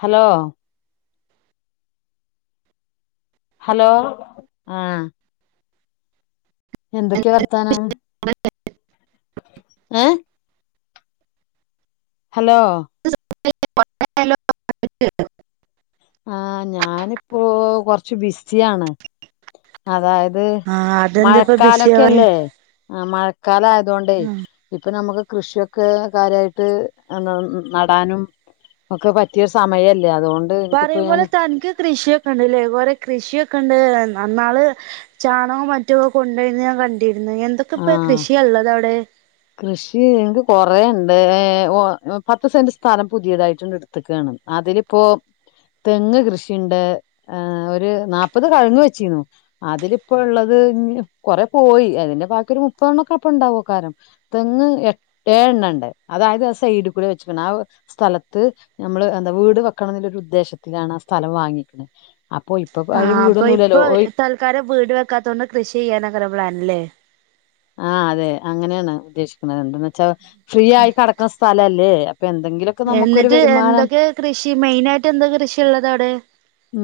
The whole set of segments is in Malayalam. ഹലോ ഹലോ ആ എന്തൊക്കെ വർത്താനം ഏ ഹലോ [unintelligible] ആ ഞാന് ഇപ്പോ കൊർച്ച് ബിസിയാണ് അതായത് ആഹ് അതെന്താപ്പ ബിസിയാവാന് മഴക്കാലൊക്കല്ലേ ആ മഴക്കാലം ആയതൊണ്ടേ ഇപ്പൊ നമുക്ക് കൃഷിയൊക്കെ കാര്യായിട്ട് നടാനും ഒക്ക പറ്റിയൊര് സമയല്ലേ അതൊ പറീം പോലെ തൻക്ക് കൃഷിം ണ്ട്ലെ ഇതുപോലെ കൃഷിയൊക്ക ഇണ്ട്ലെ നന്നാള് ചാണകും മറ്റു ഒക്ക കോണ്ടര്ന ഞാൻ ക ണ്ടിര്ന്ന് എന്തൊക്കെ ആ ഇപ്പ കൃഷിയ ഇള്ളത് അവ്ടെ കൃഷി ഇൻക്ക് കൊറെ ഇണ്ട് ഏ ഓ പത്ത് സെന്റ് സ്ഥലം പുതിയതായിട്ടുണ്ട്ട് ത്ത്ക്കാണ് അതില് ഇപ്പോ തെങ്ങ് കൃഷിണ്ട് ഒരു നാപ്പത് കഴങ്ങ് വെച്ചിരുന്നു അതില് ഇപ്പോള്ളത് കൊറെ പോയി അതിന്റെ ബാക്കി ഒരു മുപ്പതണ്ണൊക്കെ അപ്പ ഇണ്ടാവോകാരം തെങ്ങ് എ ഏഴണ്ണ ഇണ്ട് അതായത് ആ സൈഡ് കൂടെ വെച്ച്ക്ക്ണ് ആ സ്ഥലത്ത് ഞാമ്മള് എന്താ വീട് വെക്കണന്ന്ല്ലരു ഉദ്ദേശത്തിലാണ് ആ സ്ഥലം വാങ്ങിക്ക്ണ അപ്പൊ ഇപ്പൊ അവര് വീടൊന്നുലല്ലോ ഓയ് കാരണം വീട് വെക്കാത്തൊണ്ട് കൃഷി ചെയ്യാനക്കാരം പ്ലാന് ലെ ആ അതെ അങ്ങനെണ് ഉദ്ദേശിക്ക്ണത് എന്തന്ന് വെച്ചാ ഫ്രീ ആയി കട ക്ക്ണ സ്ഥലല്ലേ അപ്പ എന്തെങ്കിലും എന്നിട്ട് എന്തൊക്കെ കൃഷി മെയിൻ ആയിട്ട് എന്ത് കൃഷി ഇള്ളത് അവ്ടെ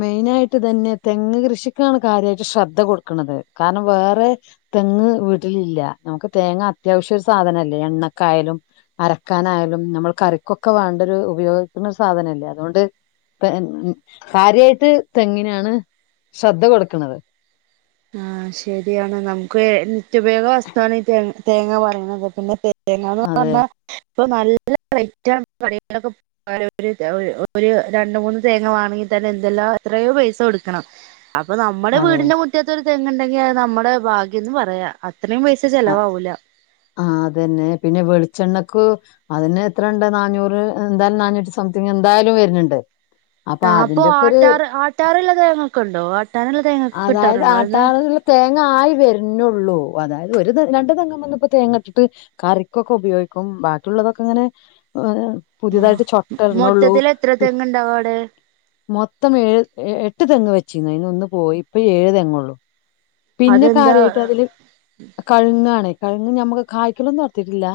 മെയിനായിട്ട് ഇതന്നെ തെങ്ങ് കൃഷിക്കാണ് കാര്യായിട്ട് ശ്രദ്ധ കൊട്ക്ക്ണത് കാരണം വേറെ തെങ്ങ് വീട്ടിലില്ല നമുക്ക് തേങ്ങ അത്യാവശ്യ ഒരു സാധനല്ലേ എണ്ണക്കായാലും അരക്കാനായാലും ഞമ്മൾ കറിക്കൊക്ക വേണ്ട ഒരു ഉപയോഗിക്ക്ണ സാധനല്ലേ അതുകൊണ്ട് കാര്യായിട്ട് തെങ്ങിനാണ് ശ്രദ്ധ കൊടുക്ക്ണത് ആ ശരിയാണ് നമുക്ക് നിത്യപയോഗ വസ്തുവാണ് ഈ തേ തേങ്ങ പറിണത് പിന്നെ തെ തേങ്ങാന്ന് അതെ പർഞ ഇപ്പം നല്ല റൈറ്റ് ആണ് കടെകളൊ [unintelligible] ഒ ഒര് രണ്ടു മൂന്ന് തേങ്ങ വാണങ്കി തന്നെ എന്തെല്ലാം എത്രയോ പൈസ കൊടുക്കണം അപ്പ നമ്മടെ അതെ വീടിന്റെ മുറ്റത്ത് ഒരു തെങ്ങ് ഇണ്ടെങ്കി അത് നമ്മുടെ ഭാഗ്യന്ന് പറയാ അത്രയും പൈസ അ- ചെലവാവുല ആ അതന്നെ പിന്നെ വെൾച്ചണ്ണക്ക് അതിന് എത്ര ഇണ്ട് നാന്നൂറ് എന്തായാലും നന്നൂറ്റി സംതിങ്ങ് എന്തായാലും വര്ന്ണ്ട് ആ അപ്പൊ ആട്ടാറ് ആട്ടാറ്ള്ള തേങ്ങക്ക ഇണ്ടോ ആട്ടാന്ള്ള തേങ്ങക്ക അതായത് കിട്ടാറുണ്ടോ ആട്ടാനുള്ള തേങ്ങ ആയി വര്നോള്ളൂ [unintelligible] ഒരു തെങ്ങാണ്ട് തെങ്മന്ന് ഇപ്പോ തേങ്ങ ഇട്ട്ട്ട് കറിക്കൊക്ക ഉപയോഗിക്കും ബാക്കിയുള്ളതൊക്ക ഇങ്ങനെ അഎ് പുതുതായിട്ട് ചൊട്ട ഇട്ണാെള്ളൂ മൊത്തത്തിൽ എത്ര പി തെങ്ങുണ്ടാവും അവിടെ മൊത്തം ഏഴ് എഎട്ട് തെങ്ങ് വെച്ചീനു അയ്ന്ന് ഒന്ന് പോയി ഇപ്പ ഏഴ് തെങ്ങാെള്ളൂ പിന്നെ അതെന്താ കാര്യായിട്ട് അതില് കഴുങ്ങാണ് കഴുങ്ങ് ഞമ്മക്ക് കായ്ക്കലൊന്നും ഒട്ത്തീട്ടില്ല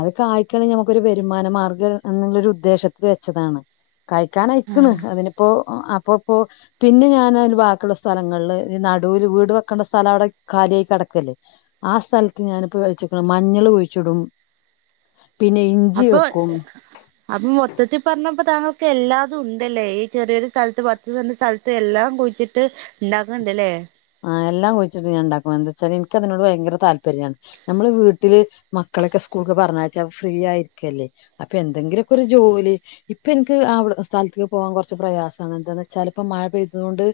അത് കായ്ക്കാണെങ്കി നമുക്കൊരു വരുമാന മാർഗ്ഗം എന്നുള്ളരു ഉദ്ദേശത്തിൽ വെച്ചതാണ് കായ്ക്കാനയ്ക്ക്ണ് അതിനിപ്പോ അപ്പപ്പോ പിന്നെ ഞാൻത് ബാക്കിള്ള സ്ഥലങ്ങളില് ഈ നടൂല് വീട് വെക് ക്കണ്ട സ്ഥലം അവിടെ കാലിയായി കെടക്കല്ലേ ആ സ്ഥൽത്ത് ഞാനിപ്പോ വെച്ചേക്കണേ മഞ്ഞള് കുഴിച്ചിടും [inaudible] പിന്നെ ഇൻ അപ്പൊ അപ്പൊ മൊത്തത്തി പറഞ്ഞപ്പോ താങ്കൾക്ക് എല്ലാതും ഉണ്ടല്ലേ ഈ ചെറിയൊരു സ്ഥൽത്ത് പത്ത് സെന്റ് സ്ഥൽ- ത്ത് എല്ലാം കുഴിച്ചിട്ട് ഇണ്ടാക്ക്ണ്ട്ല്ലേ അഹ് എല്ലാം കുഴിച്ചിട്ട് ഞാൻ ഇണ്ടാക്കും അഎന്തേച്ചാല് എനിക്കതിനോട് ഭയങ്കര താല്പര്യാണ് നമ്മളെ വീട്ടില് മക്കളെക്കെ സ്കൂൾക്ക് പറഞ്ഞയച്ച ഫ്രീ ആയിഇരിക്കല്ലേ അപ്പ എന്തെങ്കിലൊക്കെ ഒരു ജോലി ഇപ്പൊ എനിക്ക് അവ്ടെ സ്ഥലത്ത്ക്ക് പോവാൻ കൊർച്ച് പ്രയാസാണ് എന്താന്ന് വെച്ചാല്ഇപ്പ മഴ പെയ്തത് കൊണ്ട്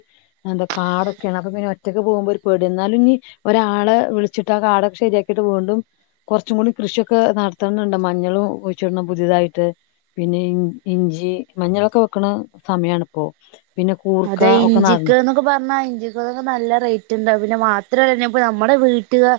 എന്തോ കാടൊക്കേണ് അപ്പ പിന്നെ ഓ റ്റക്ക് പോവുമ്പോ ഒരു പേട്യാ ഇന്നാലും ഇനി ഒരാളെ വിളിച്ചിട്ട് ആ കാടൊക്കെ ശരിയാക്കീട്ട് വീണ്ടും കാെർച്ചും കൂടി കൃഷൊക്കെ നടത്തണംന്ന്ണ്ട് മഞ്ഞളും കുഴ്ച്ച്ടണം പുതേതായിട്ട് പിന്നെ ഇൻ ഇഞ്ചി മഞ്ഞളൊക്കെ വെക്ക്ണ സമയാണ്പ്പോ അതെ ഇഞ്ചിക്ക്ന്നൊക്കെ പർഞ്ഞാ ഇഞ്ചി ഇവക്കക്ക നല്ല റെയ്റ്റ് ഇണ്ടാവും പിന്ന മാത്രല്ല ഞ്ഞിപ്പ നമ്മട വീട്ട്കാ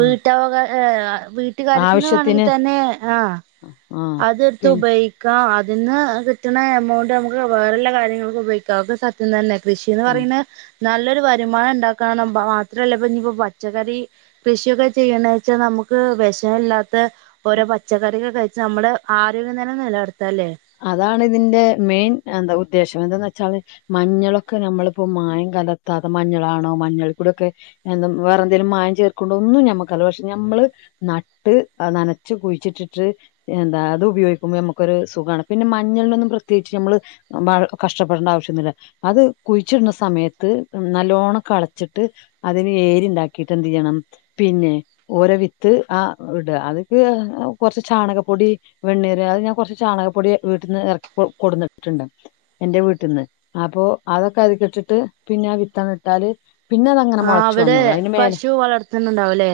ആ, ഏഹ് വീട്ട്കാര്യത്തിന് വേണെങ്കി ആവശ്യത്തിന് തന്നെ ആഹ് ആഹ് അത്ട്ത്ത് പിന്നെ ഉപയ് ക്കാം അത് ന്ന് കിട്ട്ണ എമൗണ്ട് നമുക്ക് വേറെല്ല കാര്യങ്ങൾക്ക്‌ ഉപയ്ക്കാം അത് സത്യം തന്നെ കൃഷീന്ന് ആഹ് പറീണ് നല്ലൊര് വരുമാനം ഇണ്ടാക്കാന്ന മാത്രല്ല ഇപ്പ ഇനിപ്പോ പച്ചക്കറീ കൃഷിയൊക്ക ചെയ്യ്ണ വെച്ച നമുക്ക് വെഷല്ലാത്ത ഓരോ പച്ചക്കറിക്ക കയ്ച്ച നമ്മടെ ആരോഗ്യം തന്നെ നെലർത്താല്ലേ അതാണ് ഇതിന്റെ മെയ്ൻ എന്ത ഉദ്ദേശം എന്തന്ന് വെച്ചാള് മഞ്ഞളൊക്ക നമ്മള്പ്പോ മായം കലർത്താത മഞ്ഞളാണോ മഞ്ഞൾ പ്പൊടെക്കെ എന്ത വേറെന്തേലും മായം ചേർക്ക്‌ണ്ടോ ഒന്നും ഞമ്മക്കർല്ല പക്ഷെ ഞമ്മള് നട്ട് നനച്ച് കുയ്ച്ചിട്ടിട്ട് എന്താ അത് ഉപയോഗിക്കുമ്പ ഞമ്മക്കൊര് സുഖാണ് പിന്നെ മഞ്ഞൾനൊന്നും പ്രത്യേകിച്ച് ഞമ്മള് വൾ കഷ്ടപ്പെടണ്ട ആവശ്യന്നുല്ല അത് കുയ്ച്ചിട്ന്ന സമയത്ത് നല്ലോണം കളച്ച്ട്ട് അതിന് ഏരിണ്ടാക്കീട്ട് എന്തെയ്യണം പിന്നെ ഓരോ വിത്ത് അ ഇട അത്ക്ക് കൊറച്ച് ചാണകപ്പൊടി വെണ്ണീര് അത് ഞാം കൊർച്ച് ചാണകപ്പൊടി വീട്ട്ന്ന് എറക്കി കൊ കൊട്ന്ന്ട്ട്ണ്ട് എന്റ വീട്ട്ന്ന് അപ്പൊ അതൊക്ക അതീക്കിട്ടിട്ട് പിന്ന ആ വിത്തങ്ങ് ഇട്ടാല് പിന്ന അതങ്ങനെ ആഹ് മൊളച്ച്‌ അവിടെ വന്നോളും അയ്ന് മേലെ പശു വളർത്തുന്നുണ്ടാവുംല്ലേ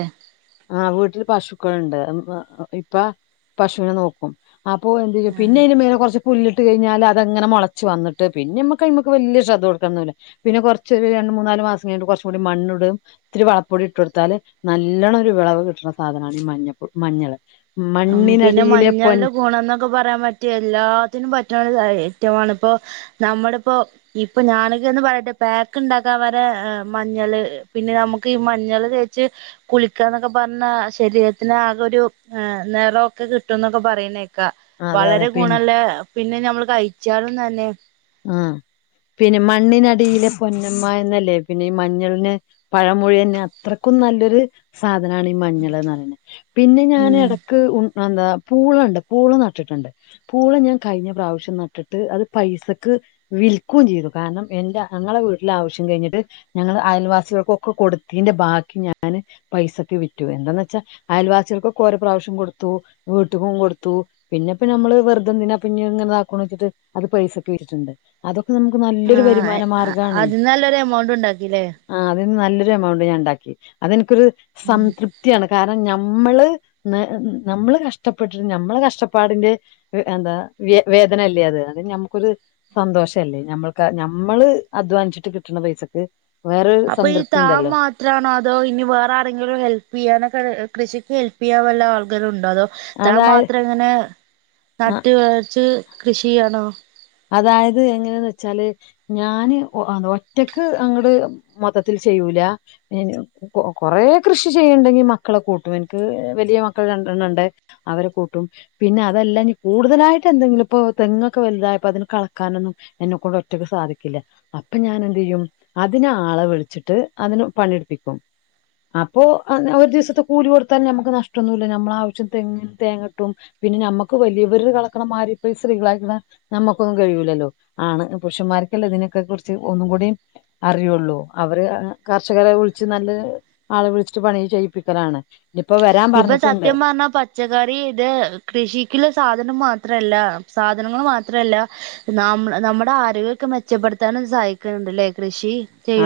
ആഹ് വീട്ട്ല് പശുക്കള്ണ്ട് [unintelligible] ഇപ്പ പശൂനെ നോക്കും അപ്പൊ എന്തെയ്യും പി അയ്ന്റെ മേലെ കൊർച്ച് പുല്ലിട്ട് കയ്ഞ്ഞാല് അതങ്ങനെ മൊളച്ച്‌ വന്ന്ട്ട് പിന്നെ ഞമ്മക്ക് അയ്മക്ക് വല്ല്യ ശ്രദ്ധ കൊട്ക്കണ്ന്നൂല്ല പിന്ന കൊറച്ചൊര് രണ്ട് മൂന്നാല് മാസം കഴിഞ്ഞ്ട്ട് കൊറച്ച്‌ കൂടി മണ്ണ് ഇടും ഇത്തിരി വളപ്പൊടി ഇട്ടൊട്ത്താല് നല്ലെണ്ണം ഒര് വെളവ് കിട്ട്ണ സാധനാണ് ഈ മഞ്ഞപ്പ് മഞ്ഞള് മണ്ണിനടിയിലെ പൊൻ ഇപ്പ പറയാം പറ്റിയ എല്ലാത്തിനും പറ്റ്ണൊര് സയെ ഏറ്റവാണ്പ്പോ നമ്മട് ഇപ്പോ ഇപ്പൊ ഞാനക്കെന്ന് പറയട്ടെ പാക്ക് ഇണ്ടാക്കാം വരെ മഞ്ഞള് പിന്നെ നമുക്കീ മഞ്ഞള് തേച്ച് കുളിക്കാന്നൊക്ക പർഞ്ഞ ശരീരത്തിനാക ഒരു ഏ നെറൊക്ക കിട്ടുന്നൊക്കെ പറയ്ണേക്കാ അതെ അതെ വളരേ പിൻ ഗുണള്ളേ പിന്നെ ഞമ്മള് കയ്ച്ചാളും തന്നെ ആ പിന്നെ മണ്ണിനടിയിലെ പൊന്നമ്മ എന്നല്ലേ പിന്നെ ഈ മഞ്ഞൾനെ പഴമൊഴി തന്നെ അത്രക്കും നല്ലൊര് സാധനാണ് ഈ മഞ്ഞള്ന്ന് പറെന്നെ പിന്നെ ഞാന് ഉം എടക് ക്ക്‌ ഉൺ എന്താ പൂളണ്ട് പൂള നട്ട്ട്ട്ണ്ട് പൂള് ഞാ കയ്ഞ്ഞ പ്രാവശ്യം നട്ട്ട്ട് അത് പൈസക് ക്ക് വിൽക്കും ചെയ്തു കാര്ണം എൻറെ ഞങ്ങളെ വീട്ട്ല ആവശ്യം കയ്ഞ്ട്ട് ഞങ്ങള് അയൽവാസികൾക്കൊക്കെ കൊട്ത്തീന്റെ ബാക്കി ഞാന് പൈസക്ക്‌ വിറ്റു എന്തന്ന് വെച്ച അയൽവാസികൾക്കൊക്ക ഓരോ പ്രാവശ്യം കൊട്ത്തു വീട്ട്ക്കും കൊട്ത്തു പിന്ന ഇപ്പ നമ്മള് വെറുതെന്തിനാ പിന്നെ ഇങ്ങനതാക്കുണു വെച്ചിട്ട് അത് പൈസക് പീരിച്ചുണ്ടൻ അതൊക്കെ നമക്ക് ആ നല്ലൊര് വരുമാന മാർഗ്ഗാണെയ് അതിന് നല്ലൊരു എമൗണ്ട് ഉണ്ടാക്കില്ലേ ആ അതിന്ന് നല്ലൊര് എമൗണ്ട് ഞാണ്ടാക്കി അതെന്ക്കൊരു സംതൃപ് പ്ത്യാണ് കാര്ണം ഞമ്മള് നെ നമ്മ്ള് കഷ്ടപ്പെട്ടിട്ട് ഞമ്മളെ കഷ്ടപ്പാടിന്റെ ഹ് എന്താ വ്യെ വേധന അല്ലേ അത് അത് ഞമ്മക്കൊര് സന്തോഷല്ലേ നമ്മൾക്ക് നമ്മള് അധ്വാൻച്ട്ട് കിട്ട്ണ പൈസക്ക് വേറൊര് അപ്പൊ ഈ സംതൃപ്തി താൻ ഉണ്ടല്ലോ [unintelligible] അതോ ഇനി വേറെ ആരെങ്കിലും ഹെൽപ്പ് ചെയ്യാനൊക്കെ കൃഷിക്ക് ഹെൽപ്പ്യ്യാം വല്ല ആൾഗരും ഉണ്ടോ അതോ താൻ അതായ മാത്രം ങ്ങനെ ആ നട്ട് വളർച്ച് കൃഷിയ്യാണോ അതായത് എങ്ങനെന്ന് വെച്ചാല് ഞാന് അ ഒറ്റക്ക് അങ്ങ്ട് മൊത്തത്തിൽ ചെയ്യൂല ഞാനു കൊ കൊറേ കൃഷി ചെയ്യ്ണ്ടെങ്കി മക്കളെ കൂട്ടും എനിക്ക് വലിയ മക്കൾ രണ്ടെണ്ണണ്ടെ അവരെ കൂട്ടും പിന്നെ അതെല്ലാ ഞ്ഞി കൂട്തലായിട്ട് എന്തെങ്കിലും ഇപ്പൊ തെങ്ങൊക്ക വൽതാ ഇപ്പ അതിന് കളക്കാനൊന്നും എന്നക്കൊണ്ട് ഒറ്റക്ക് സാധിക്കില്ല അപ്പ ഞാനെന്തെയ്യും അതിനാളവിൾച്ചിട്ട് അതിന് പണി എടുപ്പിക്കും അപ്പൊ അന്ന് ഒര് ദിവസത്തെ കൂലി കൊട്ത്താലും ഞമ്മക്ക് നഷ്ടൊന്നുല്ല നമ്മള ആവശ്യം തെങ്ങ് തേങ്ങകിട്ടും പിന്നെ ഞമ്മക്ക് വലിയവര് കളക്ക്‌ണമായ്രി പ്പൊ ഈ സ്ത്രീകളായിരിക്ക്‌ണ നമ്മുക്കൊന്നും കഴിയൂലല്ലോ ആണ് പുരുഷന്മാർക്കല്ലേ ഇതിനൊക്കെ കുറിച്ച് ഒന്നും കൂടിം അറിയുള്ളൂ അവര് കർഷകരെ വുൾച്ച് നല്ല ആളെ വുൾച്ച്ട്ട് പണി ചെയ്യിപ്പിക്കലാണ്. ഇപ്പോ വരാം ഇപ്പൊ പർഞ്ഞിട്ട്ണ്ട്. സത്യം പറഞ്ഞാ പച്ചക്കറി ഇത് കൃഷിക്ക്‌ള്ള സാധനം മാത്രല്ല സാധനങ്ങള് മാത്രല്ല ന്നാം നമ്മുടെ ആരോഗ്യക്കെ മെച്ചപ്പെടുത്താനും സഹായിക്ക്‌ണ് ണ്ട് ലേ കൃഷി.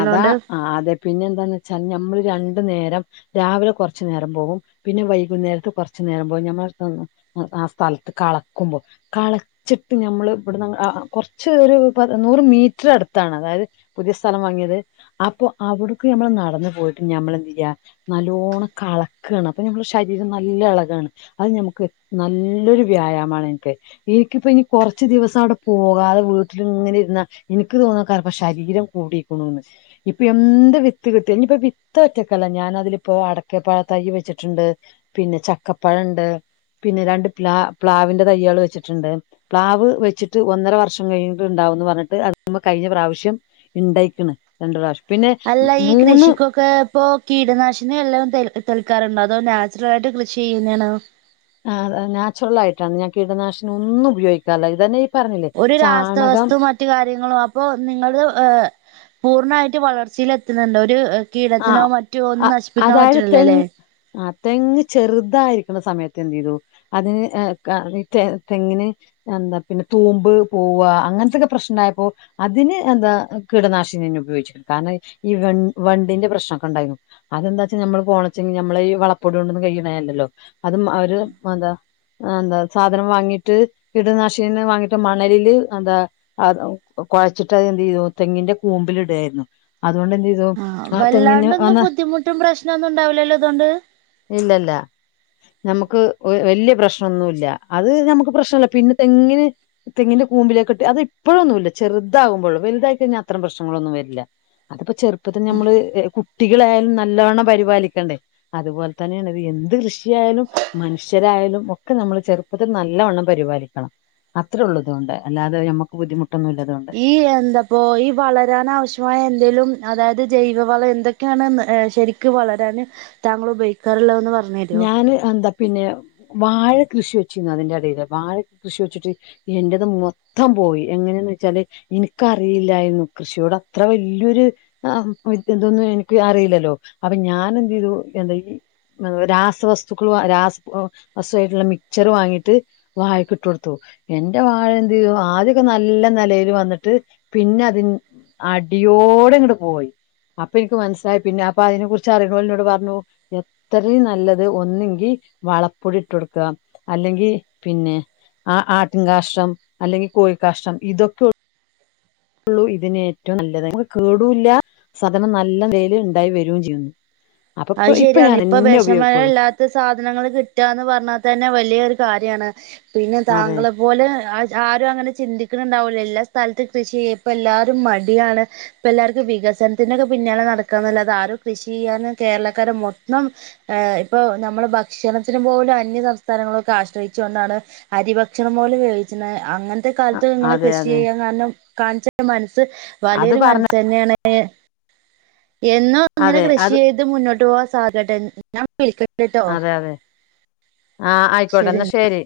അതാ അതെ പിന്നെ എന്താന്ന് വെച്ചാ ഞമ്മള് രണ്ടു നേരം. രാവിലെ കൊർച്ച് നേരം പോവും പിന്നെ വൈകുന്നേരത്ത് കൊർച്ച് നേരം പോവും ഞമ്മളെ സ്വ ആ സ്ഥലത്ത് കളക്കുമ്പോ കളക് ച്ച്ട്ട് ഞമ്മള് ഇവിട് ന്ന് അ അ കൊർച്ച് ഒരു പ നൂറ് മീറ്ററ് അട്ത്താണ് അതായത് പുതിയ സ്ഥലം വാങ്ങിയത് അപ്പൊ അവ്ട്ക്ക് നമ്മള് നടന്നു പോയിട്ട് ഞമ്മളെന്ത്‌യ്യാ നല്ലോണ്ണം കളക്കാണ് അപ്പൊ നമ്മുടെ ശരീരം നല്ല എളകാണ്. അത് ഞമ്മക്ക് നല്ലൊരു വ്യായാമാണ് ഇൻക്ക് എനിക്കിപ്പ ഇനി കൊറച്ച് ദിവസം അവ്ടെ പോകാതെ വീട്ടില് ങ്ങനെ ഇരുന്നാ എനിക്ക് തോന്നാകാരം പ്പ ശരീരം കൂടീക്ക്‌ണൂന്ന് ഇപ്പൊ എന്ത്‌ വിത്ത്‌ കിട്ടിയാലും ഞ്ഞിപ്പ വി ത്ത്‌ ഒറ്റക്കല്ല ഞാനതിലിപ്പോ അടക്ക പഴ തൈ വെച്ചിട്ടുണ്ട് പിന്നെ ചക്കപ്പഴംണ്ട്. പിന്നെ രണ്ട് പ്ലാ പ്ലാവിന്റെ തയ്യാള് വെച്ചിട്ട്ണ്ട്. പ്ലാവ് വെച്ചിട്ട് ഒന്നര വർഷം കഴിഞ്ഞിട്ട്ണ്ടാവുന്ന് പർഞ്ട്ട് അട്ത് മ്മ കഴിഞ്ഞ പ്രാവശ്യം ഇണ്ടയ്ക്ക്‌ണ് രണ്ട്‌ പ്രാവശ്യം പിന്നെ മൂന്ന് ഇപ്പോ കീടനാശിനി വെല്ലതും തെള് തെളിക്കാറുണ്ടോ അതോ നാച്ചുറലായിട്ട് കൃഷി ചെയ്യ്ന്നേണോ ആഹ് അതെ നാച്ചുറലായിട്ടാണ് ഞാൻ കീടനാശിനി ഒന്നും ഉപയോഗിക്കാറില്ല ഇതെന്നെ ഈ പറഞ്ഞില്ലേ ചാണകം മറ്റ് കാര്യങ്ങളും അപ്പൊ നിങ്ങള് ഹ് പൂർണ്ണായിട്ട് വളർച്ചീല് എത്ത്ണ് ണ്ടോ ഒര് ആ കീടത്തിനോ മറ്റോ ഒന്നും നശിപ്പിക്കാൻ പറ്റ്ണില്ലലേ ആഹ് തെങ്ങ് ചെറ്തായിരിക്ക്‌ണ സമയത്ത് എന്തീതു അതിന് ഹ് ക ഇ തെ തെങ്ങിന് എന്താ പിന്നെ തൂമ്പ് പോവാ അങ്ങൻത്തെക്കെ പ്രശ്നം ഇണ്ടായപ്പൊ അതിന് എന്താ കീടനാശിനിന്നെ ഉപയോഗിച്ച്ക്ക്‌ണ് കാരണം ഈ വെൺ വണ്ടിന്റെ പ്രശ്നം ഒക്കെ ഇണ്ടായിന്നു അതെന്താച്ചാ ഞമ്മള് പോണച്ചെങ്കി ഞമ്മളെ ഈ വളപ്പൊടിയോണ്ടൊന്നും കെയ്യ്ണഎല്ലല്ലോ അത് മ ഒരു മതാ അത്എന്താ സാധനം വാങ്ങീട്ട് കീടനാശിനിനെ വാങ്ങിട്ട് മണലില് അത്എന്താ അത് കൊയച്ചിട്ട് അത് എന്തീതു തെങ്ങിന്റെ കൂമ്പില് ഇടേയ്ന്നു അത്കൊണ്ട് എന്തീതു ആഹ് വല്ലാണ്ടൊന്നും ബുദ്ധിമുട്ടും പ്രശ്നൊന്നും ഇണ്ടാവൂലല്ലോ ഇതോണ്ട് ഇല്ലല്ല ഞമ്മക്ക് ഒ വെല്യ പ്രശ്നൊന്നുല്യ അത് ഞമക്ക് പ്രശ്നല്ല പിന്നെ തെങ്ങിന് തെങ്ങിന്റെ കൂമ്പിലേക്ക്ട്ട് അത് ഇപ്പഴൊന്നുല്ല ചെറ്താവുമ്പൊള്ളൂ വെൽതായി കെഴിഞ്ഞാ അത്രം പ്രശ്നങ്ങളൊന്നും വെര്ല്ല അത്പ്പൊ ചെറ്പ്പത്തില് ഞമ്മള് കുട്ടികളേയാലും നല്ലോണ്ണം പരിപാലിക്കെണ്ടെ അത്പോൽത്തെന്നേണ് ഇത് എന്ത് കൃഷിയായാലും മനുഷ്യരായാലും ഒക്കെ നമ്മള് ചെറ്പ്പത്തില് നല്ലവണ്ണം പരിപാലിക്കണം അത്രൊള്ളൂ ഇതോണ്ട് അല്ലാതെ ഞമ്മക്ക് ബുദ്ധിമുട്ടൊന്നുല്ല ഇതോണ്ട് ഈ എന്താപ്പോ ഈ വളരാനാവിശ്യമായ എന്തേലും അതായത് ജൈവെവളം എന്തൊ ക്കെണ്ന്ന് ഹ് ശെരിക്ക്‌ വളരാന് താങ്കള് ഉപയോഗിക്കാറ്ള്ളതൊന്ന് പറ ഞാന് എന്താ പിന്നെ വാഴ കൃഷി വെച്ചീന്നു അതിന്റെ എടേല് വാഴ കൃഷി വെച്ച്ട്ട് എന്റെത് മൊത്തം പോയി എങ്ങനേന്ന് വെച്ചാല് ഇന്ക്കറീലായിരുന്നു കൃഷിയോട് അത്ര വല്യൊര് ആ ഇതൊന്നും എനിക്ക് അറീലല്ലോ അപ്പൊ ഞാനെന്തീതു എന്താ ഈ രാസവസ്തുക്കള് വാ രാസ ഒ വസ്തുവായിട്ട്ള്ള മിക്ച്ചറ് വാങ്ങിയിട്ട് വാഴക്ക് ഇട്ടൊട്ത്തു എന്റെ വാഴ എന്തെയ്തു ആദ്യൊക്കെ നല്ല നിലേല് വന്ന്ട്ട് പിന്നെ അതിന് അടിയോടെടങ്ങട്ട് പോയി അപ്പൊ ഇൻക്ക് മനസ്സിലായി പിന്നെ അപ്പൊ എനെ കുറിച്ച് അറിണോല് ഇന്നോട് പർണു എ ത്രീം നല്ലത് ഒന്നെങ്കിൽ വളപ്പൊടി ഇട്ടൊട്ക്കണം അല്ലെങ്കി പിന്നെ ആ ആട്ടിൻ കാഷ്ട്രം അല്ലെങ്കി കോഴി കാഷ്ടം ഇതൊക്കെ യൊള്ളൂ ഇതിന് ഏറ്റവും നല്ലത് ഇത് നമ്മക്ക് കേടുല്ല സാധനം നല്ലനെലേല് ഇണ്ടായി വെരുംചെയ്യുംന്ന് അത് ശെരിയാണ് ഇപ്പൊ ഉപയോഗിക്കുള്ളൂ വെഷങ്ങളില്ലാ ത്ത സാധനങ്ങള് കിട്ടാന്ന് പർണതെന്നെ വല്യൊരു കാര്യാണ് പിന്നെ അതെ താങ്കളെ പോലെ ആര് ആരും അങ്ങനെ ചിന്തിക്ക്ണ് ഇണ്ടാവൂലേയ് എല്ലാ സ്ഥൽത്തും കൃഷി ചെയ്യ് ഇപ്പെഎല്ലാരും മടിയാണ് ഇപ്പെഎല്ലാർക്കും വികസനത്തിനൊക്കെ പിന്നാലെ നടക്കാനെല്ലാതെ ആരും കൃഷിയ്യാനും കേരളക്കാരെ മൊത്തം ഏ ഇപ്പൊ നമ്മള് ഭക്ഷണത്തിന് പോലും അന്യ സംസ്ഥാനങ്ങളൊക്കെ ആശ്രയിച്ചു കൊണ്ടാണ് അരി ഭക്ഷണം പോലെ ഉപയോഗിച്ച്ണേ അങ്ങൻ ത്തെ കാൽത്ത് ഇങ്ങള് അതെ കൃഷി അതെ ചെയ്യാൻ കാരണം കാണിച്ച മനസ്സ് അത് വലിയൊരു പറഞ്ഞ മനസ്സെന്നേണ് എന്നും അങ്ങനെ അതെ കൃഷി അത് ചെയ്ത് മുന്നോട്ട് പോവാൻ സാധിക്കട്ടെ ഞാൻ വിളിക്കണ്ട്ട്ടോ ആഹ് ഐക്കോട്ടെ ശരി എന്നാ. ഇന്ന ശെരി